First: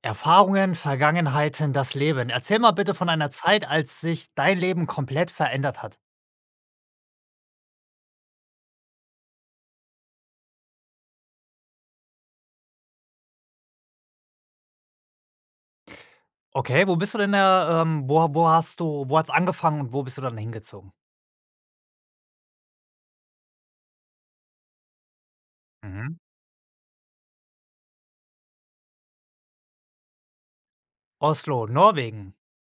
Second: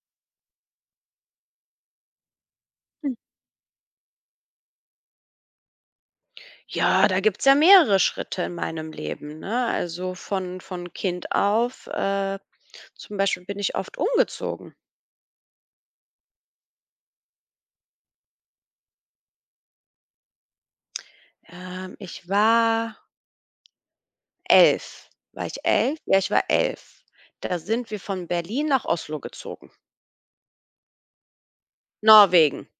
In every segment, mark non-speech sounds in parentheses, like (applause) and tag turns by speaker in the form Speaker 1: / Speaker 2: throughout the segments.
Speaker 1: Erfahrungen, Vergangenheiten, das Leben. Erzähl mal bitte von einer Zeit, als sich dein Leben komplett verändert hat.
Speaker 2: Ja, da gibt's ja mehrere Schritte in meinem Leben, ne? Also, von Kind auf, zum Beispiel bin ich oft umgezogen.
Speaker 1: Okay, wo bist du denn da, wo hast du wo hat's angefangen und wo bist du dann hingezogen?
Speaker 2: Ich war 11. War ich 11?
Speaker 1: Mhm.
Speaker 2: Ja, ich war 11. Da sind wir von Berlin nach Oslo gezogen,
Speaker 1: Oslo, Norwegen.
Speaker 2: Norwegen.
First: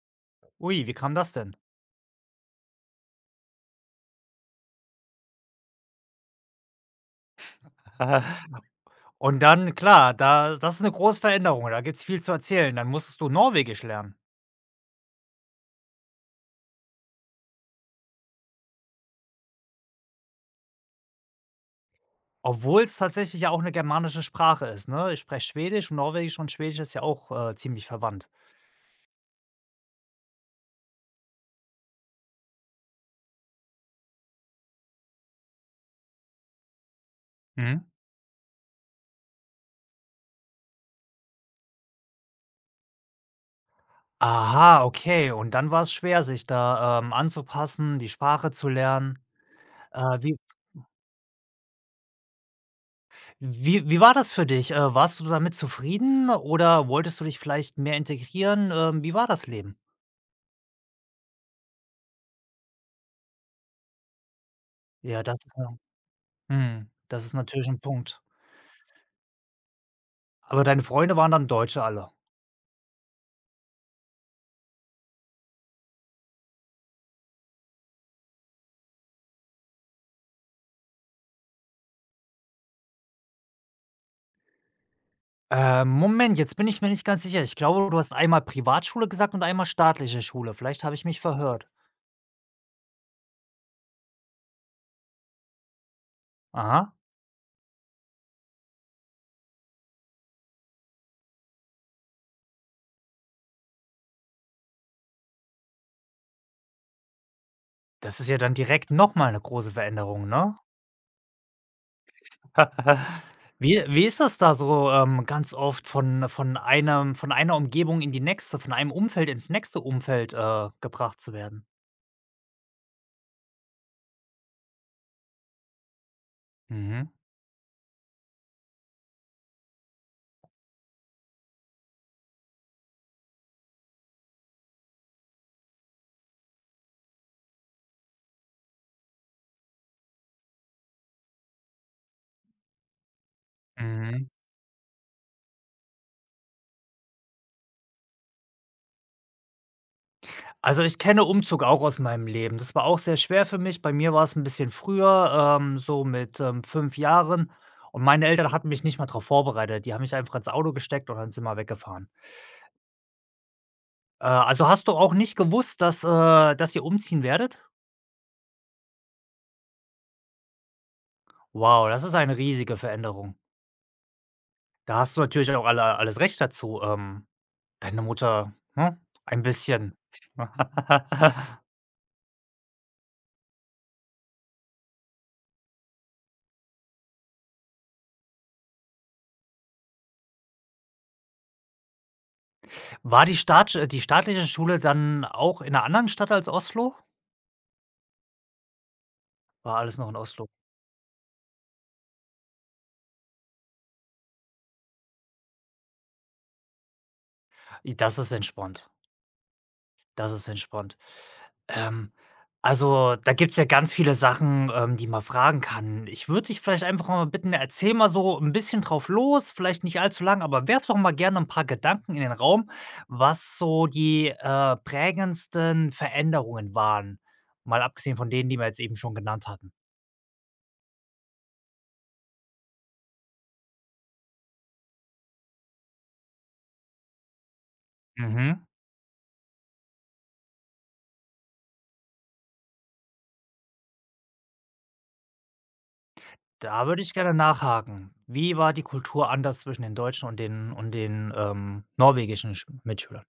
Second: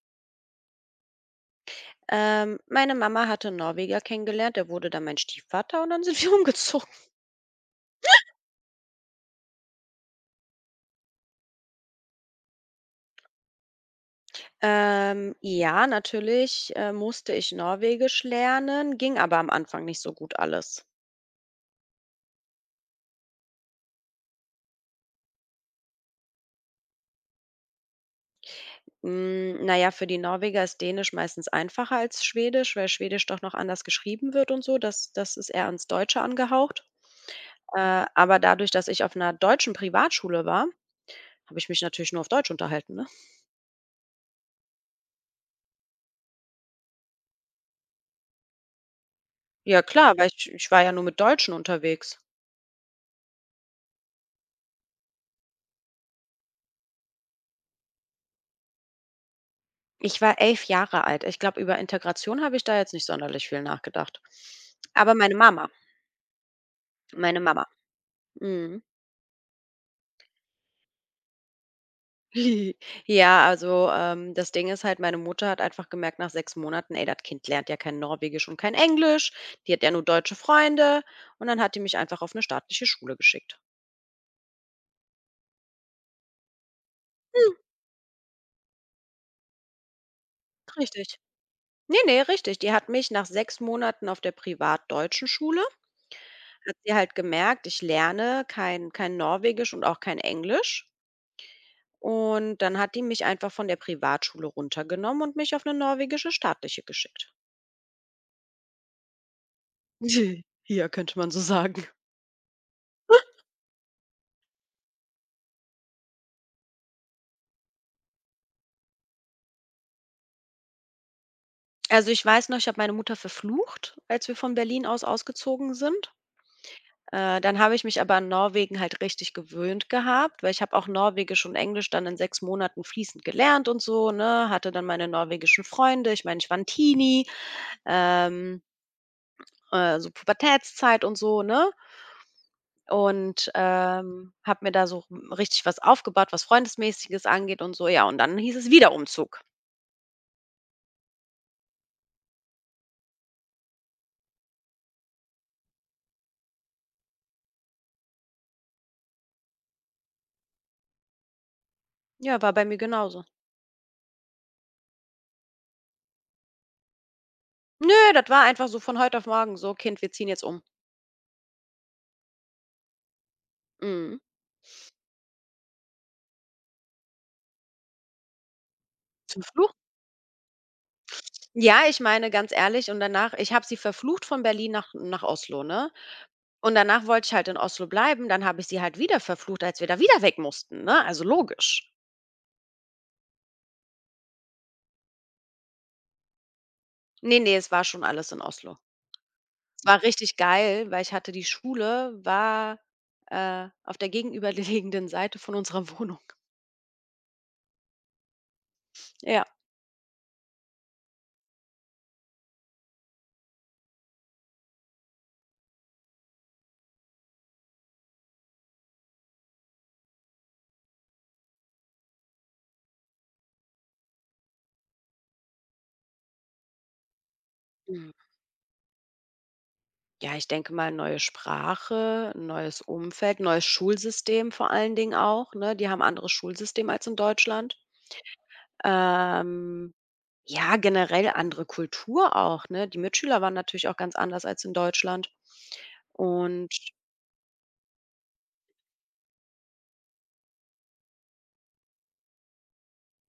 Speaker 1: Ui, wie kam das denn?
Speaker 2: Meine Mama hatte 'n Norweger kennengelernt, der wurde dann mein Stiefvater und dann sind (laughs) wir umgezogen.
Speaker 1: (laughs) Und dann klar, da das ist eine große Veränderung, da gibt's viel zu erzählen. Dann musstest du Norwegisch lernen,
Speaker 2: Ja, natürlich, musste ich Norwegisch lernen, ging aber am Anfang nicht so gut alles.
Speaker 1: obwohl es tatsächlich ja auch eine germanische Sprache ist, ne? Ich spreche Schwedisch und Norwegisch und Schwedisch ist ja auch, ziemlich verwandt.
Speaker 2: Hm, na ja, für die Norweger ist Dänisch meistens einfacher als Schwedisch, weil Schwedisch doch noch anders geschrieben wird und so. Das ist eher ans Deutsche angehaucht.
Speaker 1: Mhm.
Speaker 2: Aber dadurch, dass ich auf einer deutschen Privatschule war, habe ich mich natürlich nur auf Deutsch unterhalten, ne?
Speaker 1: Aha, okay. Und dann war es schwer, sich da, anzupassen, die Sprache zu lernen.
Speaker 2: Ja
Speaker 1: Äh,
Speaker 2: klar, weil
Speaker 1: wie
Speaker 2: ich war ja nur mit Deutschen unterwegs.
Speaker 1: wie war das für dich? Warst du damit zufrieden oder wolltest du dich vielleicht mehr integrieren? Wie war das Leben?
Speaker 2: Ich war 11 Jahre alt. Ich glaube, über Integration habe ich da jetzt nicht sonderlich viel nachgedacht. Aber
Speaker 1: Ja,
Speaker 2: meine
Speaker 1: das ist
Speaker 2: Mama
Speaker 1: ja mhm, das ist
Speaker 2: meine Mama.
Speaker 1: natürlich ein Punkt.
Speaker 2: Mhm.
Speaker 1: Aber deine Freunde waren dann Deutsche alle?
Speaker 2: (laughs) Ja, also, das Ding ist halt, meine Mutter hat einfach gemerkt nach 6 Monaten: „Ey, das Kind lernt ja kein Norwegisch und kein Englisch, die hat ja nur deutsche Freunde.“ Und dann hat die mich einfach auf eine staatliche Schule geschickt.
Speaker 1: Moment, jetzt bin ich mir nicht ganz sicher.
Speaker 2: Hm.
Speaker 1: Ich glaube, du hast einmal Privatschule gesagt und einmal staatliche Schule. Vielleicht habe ich
Speaker 2: Richtig.
Speaker 1: mich verhört.
Speaker 2: Nee, nee, richtig. Die hat mich nach 6 Monaten auf der privatdeutschen Schule hat sie
Speaker 1: Aha,
Speaker 2: halt gemerkt, ich lerne kein Norwegisch und auch kein Englisch. Und dann hat die mich einfach von der Privatschule runtergenommen und mich auf eine norwegische staatliche geschickt.
Speaker 1: das ist ja dann direkt noch mal 'ne große Veränderung,
Speaker 2: (laughs)
Speaker 1: ne?
Speaker 2: Ja, könnte man so sagen.
Speaker 1: (laughs) Wie ist das da so, ganz oft von einem von einer Umgebung in die nächste, von einem Umfeld ins nächste Umfeld, gebracht zu werden?
Speaker 2: Also, ich weiß noch, ich habe meine Mutter verflucht, als wir von Berlin ausgezogen sind.
Speaker 1: Mhm.
Speaker 2: Dann habe ich mich aber an Norwegen halt richtig gewöhnt gehabt, weil ich habe auch Norwegisch und Englisch dann in 6 Monaten fließend gelernt und so, ne? Hatte dann meine norwegischen Freunde. Ich meine, ich war 'n Teenie, ähm, so Pubertätszeit und so, ne? Und
Speaker 1: Mhm.
Speaker 2: habe mir da so richtig was aufgebaut, was Freundesmäßiges angeht und so. Ja, und dann hieß es wieder Umzug.
Speaker 1: Also, ich kenne Umzug auch aus meinem Leben. Das war auch sehr schwer für mich. Bei mir war es ein bisschen früher, so mit, 5 Jahren. Und meine Eltern hatten mich nicht mal darauf vorbereitet. Die haben mich einfach ins Auto gesteckt und dann sind wir weggefahren.
Speaker 2: Ja, war bei mir genauso.
Speaker 1: Also, hast du auch nicht gewusst, dass, dass ihr umziehen werdet?
Speaker 2: Nö, das war einfach so von heute auf morgen so: „Kind, wir ziehen jetzt um.“
Speaker 1: Wow, das ist eine riesige Veränderung.
Speaker 2: Mhm.
Speaker 1: Da hast du natürlich auch alles Recht dazu, deine Mutter, ne,
Speaker 2: Zum
Speaker 1: ein
Speaker 2: Fluch?
Speaker 1: bisschen. (laughs)
Speaker 2: Ja, ich meine, ganz ehrlich und danach ich habe sie verflucht von Berlin nach Oslo, ne? Und danach wollte ich halt in Oslo bleiben, dann habe ich sie halt wieder verflucht, als wir da wieder weg mussten, ne? Also logisch.
Speaker 1: War die staatsch die staatliche Schule dann auch in einer anderen Stadt als Oslo?
Speaker 2: Ne, ne, es war schon alles in Oslo.
Speaker 1: War
Speaker 2: Es
Speaker 1: alles
Speaker 2: war
Speaker 1: noch in
Speaker 2: richtig
Speaker 1: Oslo?
Speaker 2: geil, weil ich hatte die Schule war, auf der gegenüberliegenden Seite von unserer (laughs) Wohnung.
Speaker 1: I das ist entspannt.
Speaker 2: Ja.
Speaker 1: Das ist entspannt. Ähm, also, da gibt's ja ganz viele Sachen, die man fragen kann. Ich würde dich vielleicht einfach mal bitten, erzähl mal so ein bisschen drauf los, vielleicht nicht allzu lang, aber werf doch mal gerne ein paar Gedanken in den Raum, was so die, prägendsten Veränderungen waren, mal
Speaker 2: Mhm.
Speaker 1: abgesehen von denen, die wir jetzt eben schon genannt hatten.
Speaker 2: Ja, ich denke mal, neue Sprache, 'n neues Umfeld, neues Schulsystem vor allen Dingen auch, ne? Die haben anderes Schulsystem als in Deutschland.
Speaker 1: Mhm.
Speaker 2: Ähm Ja, generell andere Kultur auch, ne? Die Mitschüler waren natürlich auch ganz anders als in Deutschland. Und
Speaker 1: Da würde ich gerne nachhaken. Wie war die Kultur anders zwischen den Deutschen und den, norwegischen Sch Mitschülern?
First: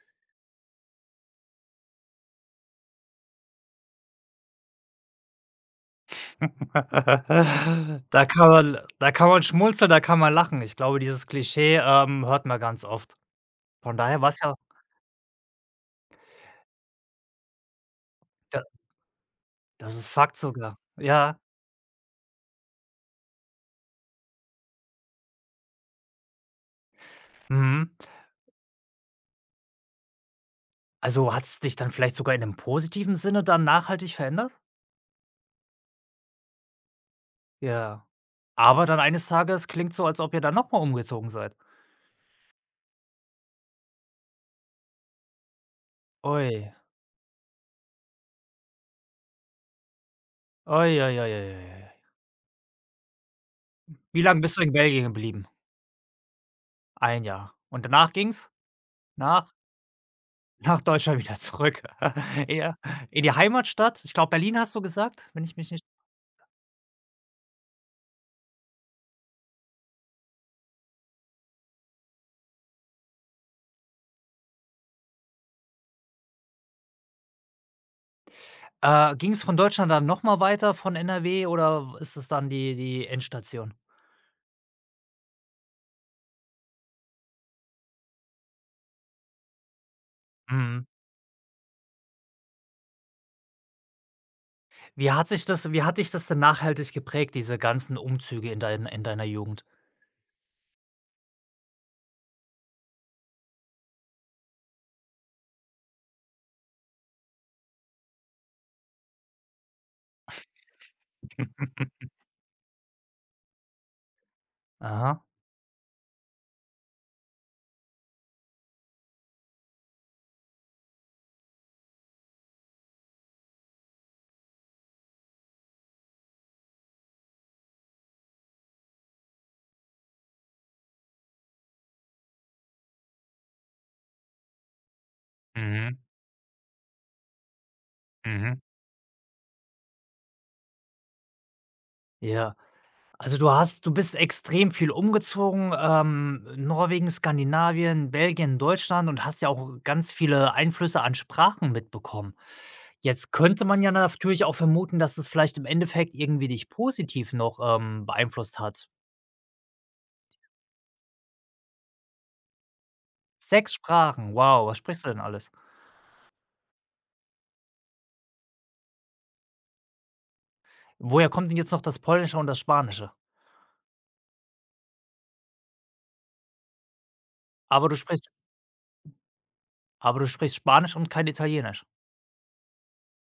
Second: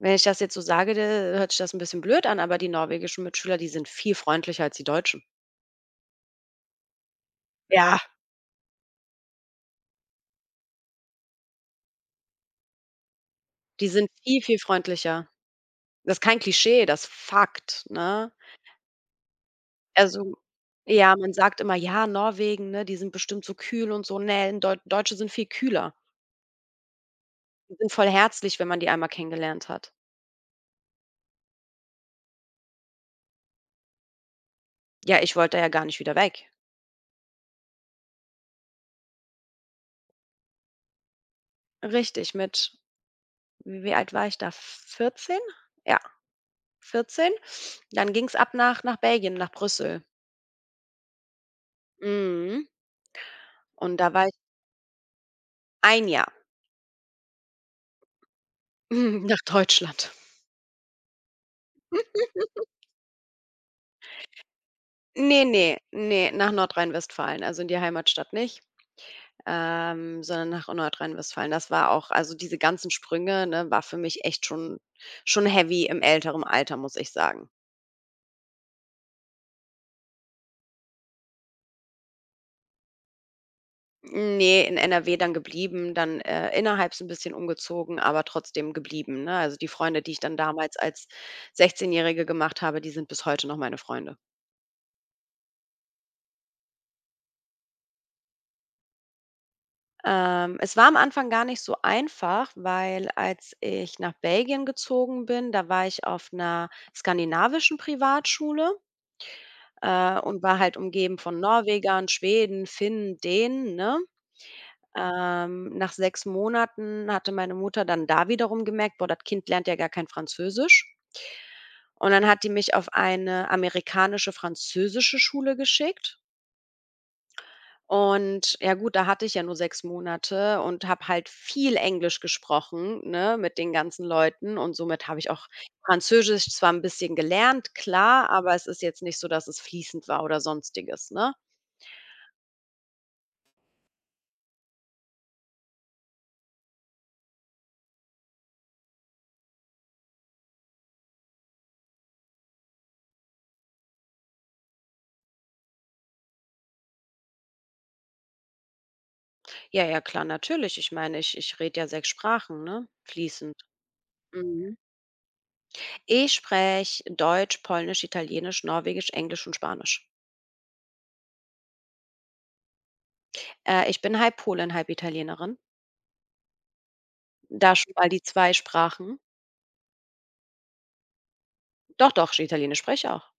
Speaker 2: wenn ich das jetzt so sage, da hört sich das ein bisschen blöd an, aber die norwegischen Mitschüler, die sind viel freundlicher als die Deutschen. Ja.
Speaker 1: (laughs) Da kann man schmunzeln, da kann man lachen. Ich glaube, dieses Klischee, hört man ganz oft.
Speaker 2: Die
Speaker 1: Von
Speaker 2: sind
Speaker 1: daher war es
Speaker 2: viel,
Speaker 1: ja
Speaker 2: viel freundlicher. Das ist kein Klischee, das ist Fakt, ne?
Speaker 1: da das ist
Speaker 2: Also,
Speaker 1: Fakt sogar.
Speaker 2: ja, man
Speaker 1: Ja,
Speaker 2: sagt immer: „Ja, Norwegen, ne, die sind bestimmt so kühl und so.“ Ne, in Deutsche sind viel kühler. Die
Speaker 1: mhm.
Speaker 2: sind voll herzlich, wenn man die einmal kennengelernt hat.
Speaker 1: Also, hat es dich dann vielleicht sogar in einem positiven Sinne dann nachhaltig verändert?
Speaker 2: Ja, ich wollte ja gar nicht wieder weg.
Speaker 1: Ja. Aber dann eines Tages klingt so, als ob ihr dann noch mal umgezogen seid.
Speaker 2: Richtig, mit. Wie alt war ich da? 14? Ja,
Speaker 1: Ui.
Speaker 2: 14. Dann ging's ab nach Belgien, nach Brüssel.
Speaker 1: Ui, ui, ui, ui, ui.
Speaker 2: Mhm. Und da
Speaker 1: Wie
Speaker 2: war ich
Speaker 1: lange bist du in Belgien geblieben?
Speaker 2: 1 Jahr
Speaker 1: Ein Jahr. Und danach ging's
Speaker 2: (laughs) nach
Speaker 1: nach.
Speaker 2: Deutschland.
Speaker 1: Nach Deutschland wieder zurück. (laughs) Ja, in die Heimatstadt. Ich glaube, Berlin hast du gesagt,
Speaker 2: Ne,
Speaker 1: wenn ich mich
Speaker 2: ne,
Speaker 1: nicht.
Speaker 2: ne, nach Nordrhein-Westfalen, also in die Heimatstadt nicht, sondern nach Nordrhein-Westfalen. Das war auch also diese ganzen Sprünge, ne, war für mich echt schon heavy im älteren Alter, muss ich sagen.
Speaker 1: Ging es von Deutschland dann noch mal weiter von NRW oder ist es dann die Endstation?
Speaker 2: Nee, in NRW dann geblieben, dann innerhalb so 'n bisschen umgezogen, aber trotzdem geblieben, ne? Also, die Freunde, die ich dann damals
Speaker 1: Mhm.
Speaker 2: als 16-Jährige gemacht habe, die sind bis heute noch meine Freunde.
Speaker 1: Wie hat dich das denn nachhaltig geprägt, diese ganzen Umzüge in deiner Jugend?
Speaker 2: Es war am Anfang gar nicht so einfach, weil als ich nach Belgien gezogen bin, da war ich auf einer skandinavischen Privatschule und war halt umgeben von
Speaker 1: (laughs)
Speaker 2: Norwegern, Schweden, Finnen, Dänen, ne?
Speaker 1: Aha.
Speaker 2: Nach 6 Monaten hatte meine Mutter dann da wiederum gemerkt: „Boah, das Kind lernt ja gar kein Französisch.“ Und dann hat die mich auf eine amerikanische-französische Schule geschickt. Und ja gut, da hatte ich ja nur 6 Monate und habe halt viel Englisch gesprochen, ne, mit den ganzen Leuten und somit habe ich auch
Speaker 1: Mhm,
Speaker 2: Französisch zwar ein bisschen gelernt, klar, aber
Speaker 1: mhm.
Speaker 2: es ist jetzt nicht so, dass es fließend war oder Sonstiges, ne?
Speaker 1: Ja. Also, du bist extrem viel umgezogen, Norwegen, Skandinavien, Belgien, Deutschland und hast ja auch ganz viele Einflüsse an Sprachen mitbekommen. Jetzt könnte man ja natürlich auch vermuten, dass es vielleicht im Endeffekt irgendwie dich positiv noch, beeinflusst hat.
Speaker 2: Ja, ja, klar, natürlich. Ich meine, ich rede ja 6 Sprachen, ne, fließend.
Speaker 1: Sechs Sprachen, wow,
Speaker 2: Mhm.
Speaker 1: was sprichst du denn alles?
Speaker 2: Ich spreche Deutsch, Polnisch, Italienisch, Norwegisch, Englisch und Spanisch.
Speaker 1: Woher kommt denn jetzt noch das Polnische und das Spanische?
Speaker 2: Ich bin halb Polin, halb Italienerin. Da
Speaker 1: Aber
Speaker 2: schon
Speaker 1: du
Speaker 2: mal die
Speaker 1: sprichst
Speaker 2: 2 Sprachen.
Speaker 1: aber du sprichst Spanisch und kein Italienisch.
Speaker 2: Doch, doch, sch Italienisch spreche ich auch.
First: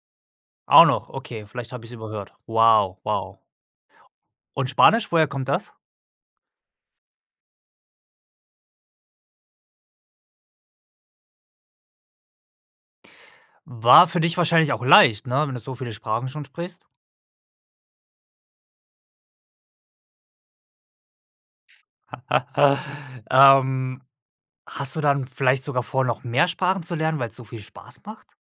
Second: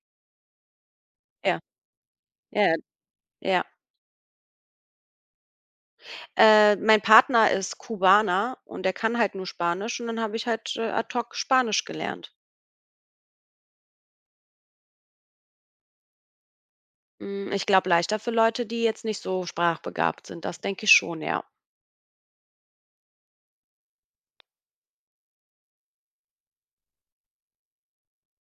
Speaker 1: Auch noch, okay,
Speaker 2: Ja,
Speaker 1: vielleicht habe ich es überhört.
Speaker 2: ja,
Speaker 1: Wow, wow.
Speaker 2: ja.
Speaker 1: Und Spanisch, woher kommt das?
Speaker 2: Mein Partner ist Kubaner und der kann halt nur Spanisch und dann habe ich halt ad hoc Spanisch gelernt.
Speaker 1: War für dich wahrscheinlich auch leicht, ne, wenn du so viele Sprachen schon sprichst?
Speaker 2: Hm, ich glaube, leichter für Leute, die jetzt nicht so sprachbegabt sind. Das denke ich schon, ja.
Speaker 1: (laughs) Ähm, Hast du dann vielleicht sogar vor, noch mehr Sprachen zu lernen, weil es so viel Spaß macht?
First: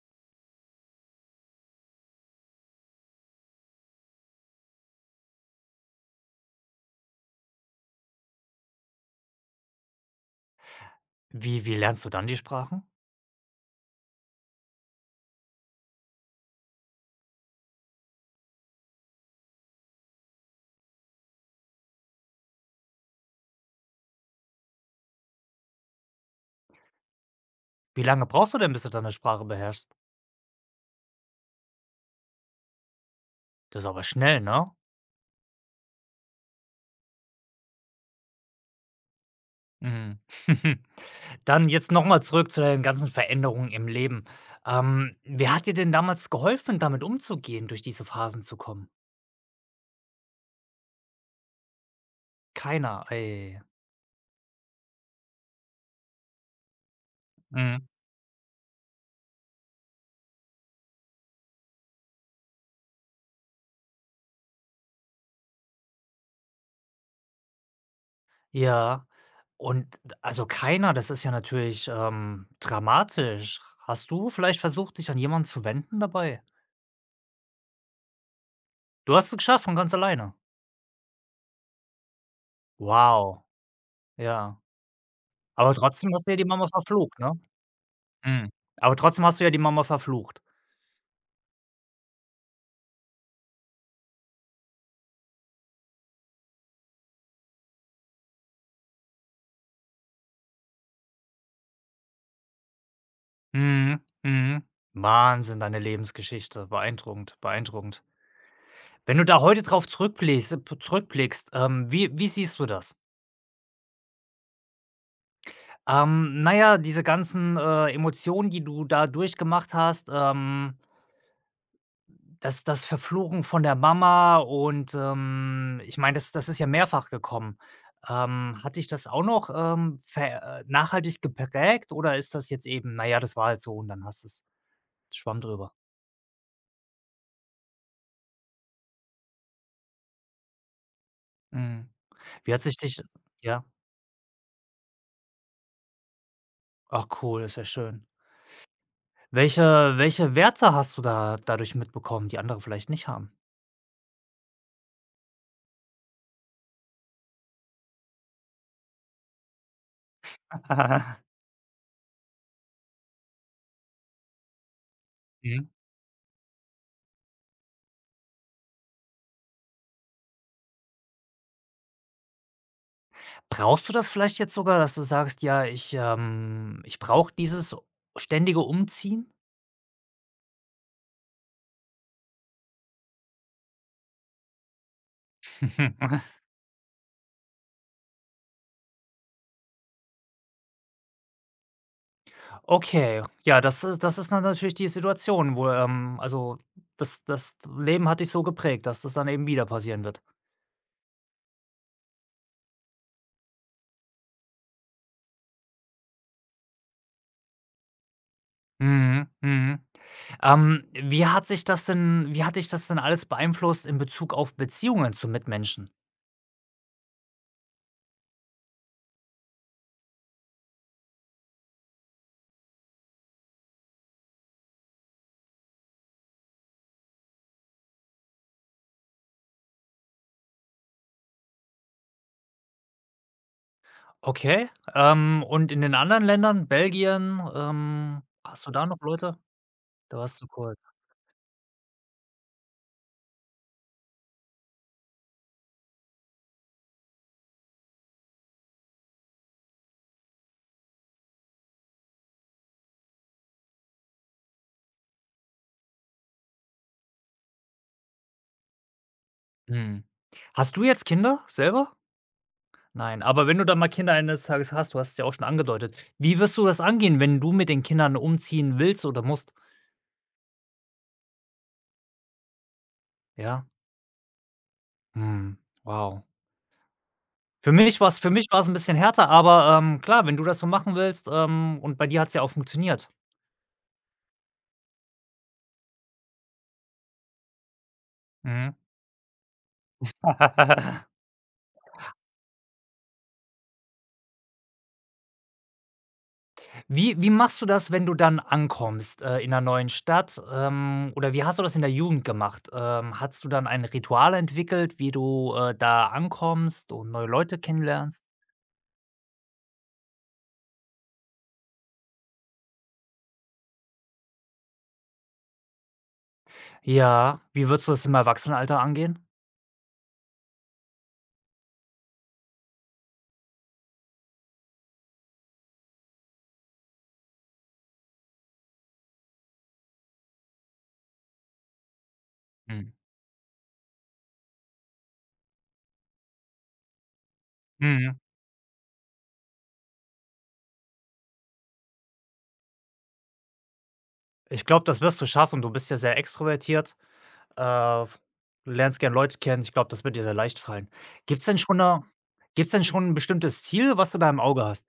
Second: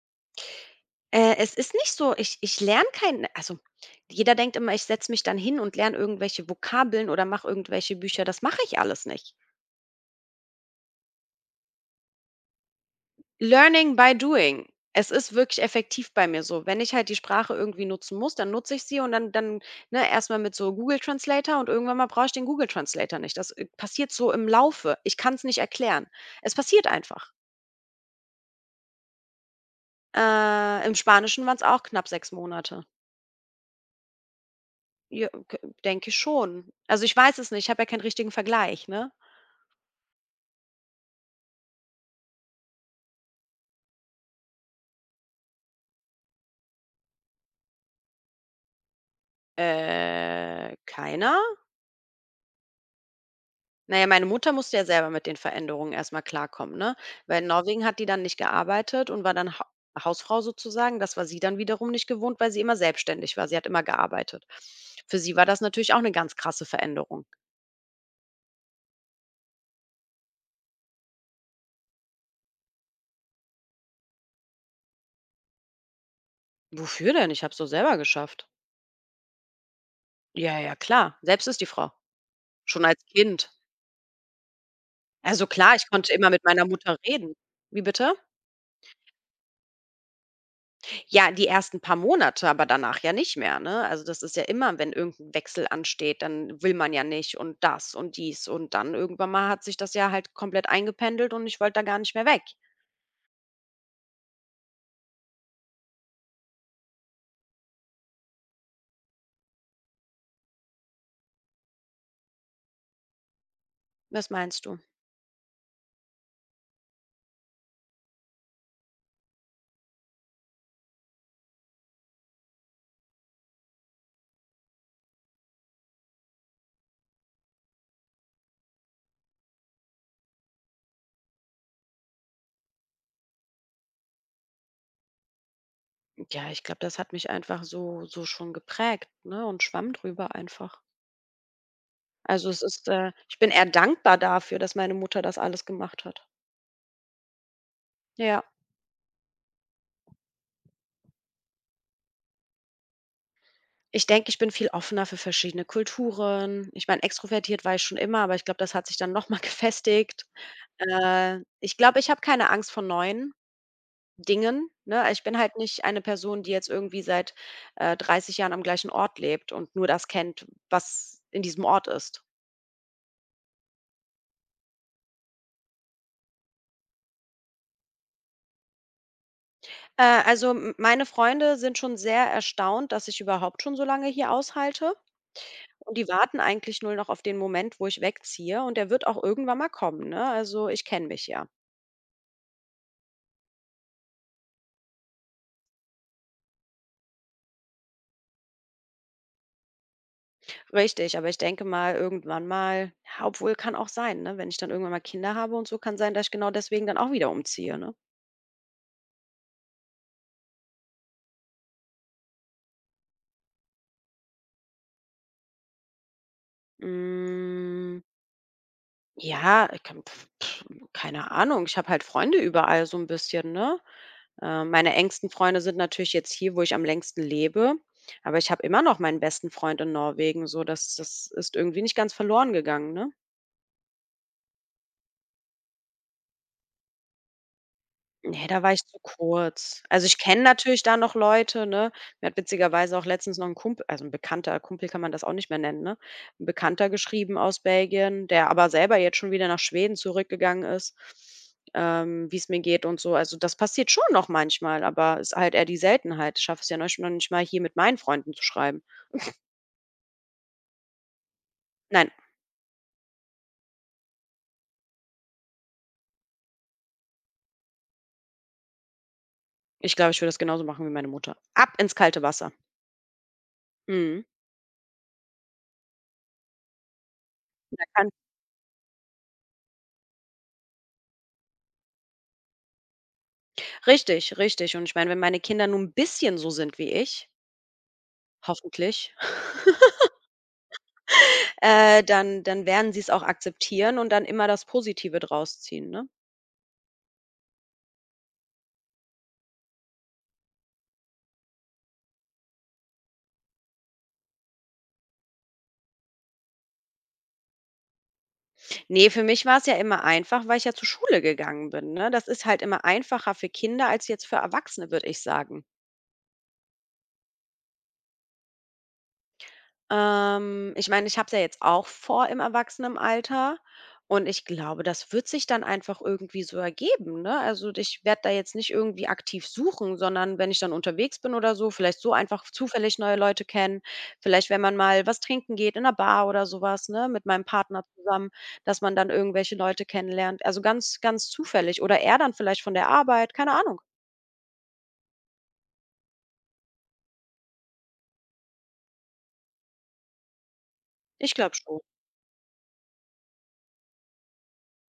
Speaker 2: Es ist nicht so, ich ich lerne kein also, jeder denkt immer, ich setze mich dann hin und lerne irgendwelche Vokabeln oder mache irgendwelche Bücher. Das mache ich alles nicht.
Speaker 1: Wie lernst du dann die Sprachen?
Speaker 2: Learning by doing. Es ist wirklich effektiv bei mir so. Wenn ich halt die Sprache irgendwie nutzen muss, dann nutze ich sie und dann, ne, erst mit so Google Translator und irgendwann mal brauche ich den Google Translator nicht. Das passiert so im Laufe. Ich kann es nicht erklären. Es passiert einfach.
Speaker 1: Wie lange brauchst du denn, bis du deine Sprache beherrschst?
Speaker 2: Im Spanischen waren es auch knapp 6 Monate.
Speaker 1: Das ist aber schnell, ne?
Speaker 2: Ja, g denke ich schon. Also, ich weiß es nicht, ich habe ja keinen richtigen Vergleich, ne?
Speaker 1: Mhm. (laughs) Dann jetzt nochmal zurück zu den ganzen Veränderungen im Leben. Wer hat dir denn damals geholfen, damit umzugehen, durch diese Phasen zu kommen?
Speaker 2: Keiner?
Speaker 1: Keiner, ey.
Speaker 2: Na ja, meine Mutter musste ja selber mit den Veränderungen erst mal klarkommen, ne? Weil in Norwegen
Speaker 1: Mhm.
Speaker 2: hat die dann nicht gearbeitet und war dann Ha Hausfrau sozusagen. Das war sie dann wiederum nicht gewohnt, weil sie immer selbstständig war. Sie hat immer gearbeitet. Für sie war das natürlich auch eine ganz krasse Veränderung.
Speaker 1: Ja, und d also keiner, das ist ja natürlich, dramatisch. Hast du vielleicht versucht, dich an jemanden zu wenden dabei?
Speaker 2: „Wofür denn? Ich habe es doch selber geschafft.“
Speaker 1: Du hast es geschafft von ganz alleine?
Speaker 2: „Ja, ja, klar. Selbst ist die Frau.“ Schon als
Speaker 1: Wow,
Speaker 2: Kind.
Speaker 1: ja.
Speaker 2: Also, klar,
Speaker 1: Aber
Speaker 2: ich konnte
Speaker 1: trotzdem hast
Speaker 2: immer
Speaker 1: du ja
Speaker 2: mit
Speaker 1: die
Speaker 2: meiner
Speaker 1: Mama
Speaker 2: Mutter
Speaker 1: verflucht, ne?
Speaker 2: reden. Wie bitte?
Speaker 1: Mhm. Aber trotzdem hast du ja die Mama verflucht.
Speaker 2: Ja, die ersten paar Monate, aber danach ja nicht mehr, ne? Also, das ist ja immer, wenn irgendein Wechsel ansteht, dann will man ja nicht und das und dies und dann irgendwann mal hat sich das ja halt komplett eingependelt und ich wollte da gar nicht mehr weg.
Speaker 1: Mhm, mhm. Wahnsinn, deine Lebensgeschichte. Beeindruckend, beeindruckend. Wenn du da heute drauf zurückblickst zurückblickst, wie siehst du das?
Speaker 2: Was meinst du?
Speaker 1: Na ja, diese ganzen, Emotionen, die du da durchgemacht hast, ähm. Das Verfluchen von der Mama und, ich meine, das ist ja mehrfach gekommen. Hat dich das auch noch, ver nachhaltig geprägt oder ist das jetzt eben: „Na ja, das war halt so und dann hast du es Schwamm drüber.“
Speaker 2: Ja, ich glaube, das hat mich einfach so so schon geprägt, ne, und schwamm drüber einfach.
Speaker 1: Mhm.
Speaker 2: Also,
Speaker 1: Wie hat sich dich
Speaker 2: ich bin eher
Speaker 1: ja?
Speaker 2: dankbar dafür, dass meine Mutter das alles gemacht hat.
Speaker 1: Ach cool, ist ja schön.
Speaker 2: Ja.
Speaker 1: Welche Werte hast du da dadurch mitbekommen, die andere vielleicht nicht haben?
Speaker 2: Ich denke, ich bin viel offener für verschiedene Kulturen. Ich meine, extrovertiert war ich schon immer, aber ich glaube, das hat sich dann noch mal (laughs) gefestigt. Äh,
Speaker 1: (laughs)
Speaker 2: ich glaube, ich habe keine Angst vor neuen Dingen, ne? Ich bin halt
Speaker 1: Mhm.
Speaker 2: nicht eine Person, die jetzt irgendwie seit 30 Jahren am gleichen Ort lebt und nur das kennt, was in diesem Ort ist.
Speaker 1: Brauchst du das vielleicht jetzt sogar, dass du sagst: „Ja, ich, ich brauche dieses ständige Umziehen?“
Speaker 2: Also, m meine Freunde sind schon sehr erstaunt, dass ich überhaupt schon so lange hier aushalte und die
Speaker 1: (laughs)
Speaker 2: warten eigentlich nur noch auf den Moment, wo ich wegziehe und der wird auch irgendwann mal kommen, ne? Also, ich kenne mich ja.
Speaker 1: Okay, ja, das ist dann natürlich die Situation, wo, also, das das Leben hat dich so geprägt, dass das dann eben wieder passieren wird.
Speaker 2: Richtig, aber ich denke mal, irgendwann mal ja, obwohl kann auch sein, ne, wenn ich dann irgendwann mal Kinder habe und so, kann sein, dass ich genau deswegen dann auch wieder umziehe, ne?
Speaker 1: Mhm, mhm. Wie hat dich das denn alles beeinflusst in Bezug auf Beziehungen zu Mitmenschen?
Speaker 2: Hm, ja, ich kann keine Ahnung. Ich habe halt Freunde überall so ein bisschen, ne? Meine engsten Freunde sind natürlich jetzt hier, wo ich am längsten lebe, aber ich habe immer noch meinen besten Freund in Norwegen, so dass das ist irgendwie nicht ganz verloren gegangen, ne?
Speaker 1: Okay, und in den anderen Ländern, Belgien,
Speaker 2: Ne, da
Speaker 1: hast du
Speaker 2: war ich
Speaker 1: da
Speaker 2: zu
Speaker 1: noch Leute?
Speaker 2: kurz. Also, ich
Speaker 1: Da warst
Speaker 2: kenne
Speaker 1: du kurz.
Speaker 2: natürlich da noch Leute, ne? Mir hat witzigerweise auch letztens noch 'n Kumpel, also 'n Bekannter, Kumpel kann man das auch nicht mehr nennen, ne? 'N Bekannter geschrieben aus Belgien, der aber selber jetzt schon wieder nach Schweden zurückgegangen ist wie's mir geht und so. Also, das passiert schon noch manchmal, aber ist halt eher die Seltenheit. Ich schaffe es ja noch nicht mal, hier mit meinen Freunden zu schreiben.
Speaker 1: Mhm. Hast du jetzt Kinder selber?
Speaker 2: Nein,
Speaker 1: Nein, aber wenn du dann mal Kinder eines Tages hast, du hast es ja auch schon angedeutet, wie wirst du das angehen, wenn du mit den Kindern umziehen willst oder musst?
Speaker 2: ich glaube, ich würde das genauso machen wie meine Mutter. Ab ins kalte Wasser.
Speaker 1: Ja?
Speaker 2: Mhm.
Speaker 1: Mhm. Wow. Für
Speaker 2: Da
Speaker 1: mich
Speaker 2: kann
Speaker 1: war's für mich war's 'n bisschen härter, aber, klar, wenn du das so machen willst, und bei dir hat's ja auch funktioniert.
Speaker 2: richtig, richtig. Und ich meine, wenn meine Kinder nur 'n bisschen so sind wie ich,
Speaker 1: Mhm.
Speaker 2: hoffentlich.
Speaker 1: (laughs)
Speaker 2: Dann werden sie es auch akzeptieren und dann immer das Positive draus ziehen, ne?
Speaker 1: Wie machst du das, wenn du dann ankommst, in 'ner neuen Stadt, oder wie hast du das in der Jugend gemacht? Hattest du dann ein Ritual entwickelt, wie du, da ankommst und neue Leute kennenlernst?
Speaker 2: Ne, für mich war es ja immer einfach, weil ich ja zur Schule gegangen bin, ne? Das ist halt immer einfacher für Kinder als jetzt für Erwachsene, würde ich sagen.
Speaker 1: Ja, wie würdest du das im Erwachsenenalter angehen?
Speaker 2: Ich meine, ich habe es ja jetzt auch vor im Erwachsenenalter und ich glaube, das wird sich dann einfach irgendwie so ergeben, ne? Also, ich werde da jetzt nicht irgendwie aktiv suchen, sondern wenn ich dann unterwegs bin oder so, vielleicht so einfach
Speaker 1: Mhm.
Speaker 2: zufällig neue Leute kennen, vielleicht wenn man mal was trinken geht in einer Bar oder sowas, ne, mit meinem Partner
Speaker 1: Mhm.
Speaker 2: zusammen, dass man dann irgendwelche Leute kennenlernt. Also, ganz, ganz zufällig oder er dann vielleicht von der Arbeit, keine Ahnung.
Speaker 1: Ich glaube, das wirst du schaffen. Du bist ja sehr extrovertiert. Äh, Du lernst gern Leute kennen. Ich glaube, das wird dir sehr leicht fallen.
Speaker 2: Ich
Speaker 1: Gibt's
Speaker 2: glaube
Speaker 1: denn schon
Speaker 2: schon.
Speaker 1: da? Gibt's denn schon 'n bestimmtes Ziel, was du da im Auge hast?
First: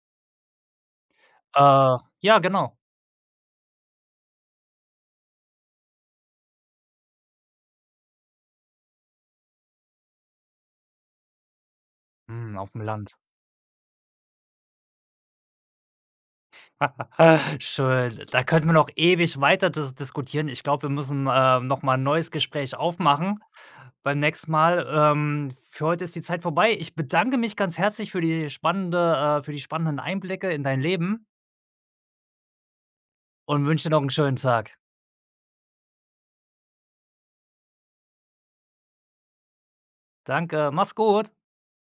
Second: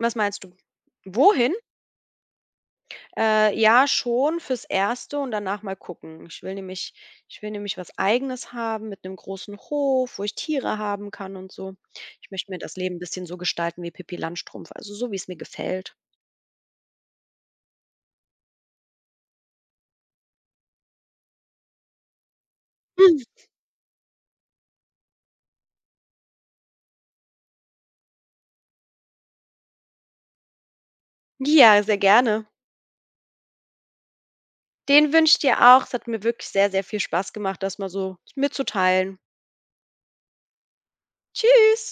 Speaker 2: Was meinst du? Wohin?
Speaker 1: Ja, genau.
Speaker 2: Ja, schon fürs Erste und danach mal gucken. Ich will nämlich was Eigenes haben mit einem großen Hof, wo ich Tiere haben kann und so. Ich möchte mir
Speaker 1: Hm,
Speaker 2: das
Speaker 1: aufm
Speaker 2: Leben ein
Speaker 1: Land.
Speaker 2: bisschen so gestalten wie Pippi Langstrumpf, also so, wie es mir gefällt.
Speaker 1: (laughs) Schön. Da könnten wir noch ewig weiter diskutieren. Ich glaube, wir müssen, noch mal ein neues Gespräch
Speaker 2: Hm,
Speaker 1: aufmachen beim nächsten Mal. Für heute ist die Zeit vorbei. Ich bedanke mich ganz herzlich für die spannenden Einblicke in dein Leben
Speaker 2: ja, sehr gerne.
Speaker 1: und wünsche dir noch einen schönen Tag.
Speaker 2: Den wünsche ich dir auch. Es hat mir wirklich sehr, sehr viel Spaß gemacht, das mal so mitzuteilen.
Speaker 1: Danke, mach's gut.
Speaker 2: Tschüss.